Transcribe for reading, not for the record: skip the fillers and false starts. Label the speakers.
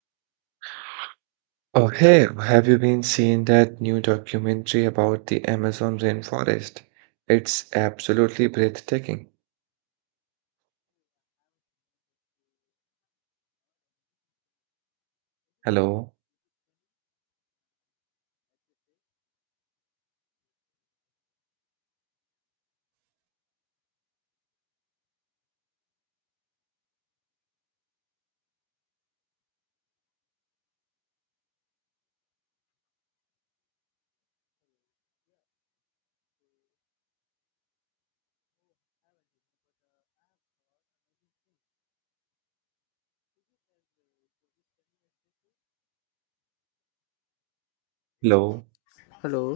Speaker 1: Oh, hey, have you been seeing that new documentary about the Amazon rainforest? It's absolutely breathtaking. Hello, hello.
Speaker 2: Hello.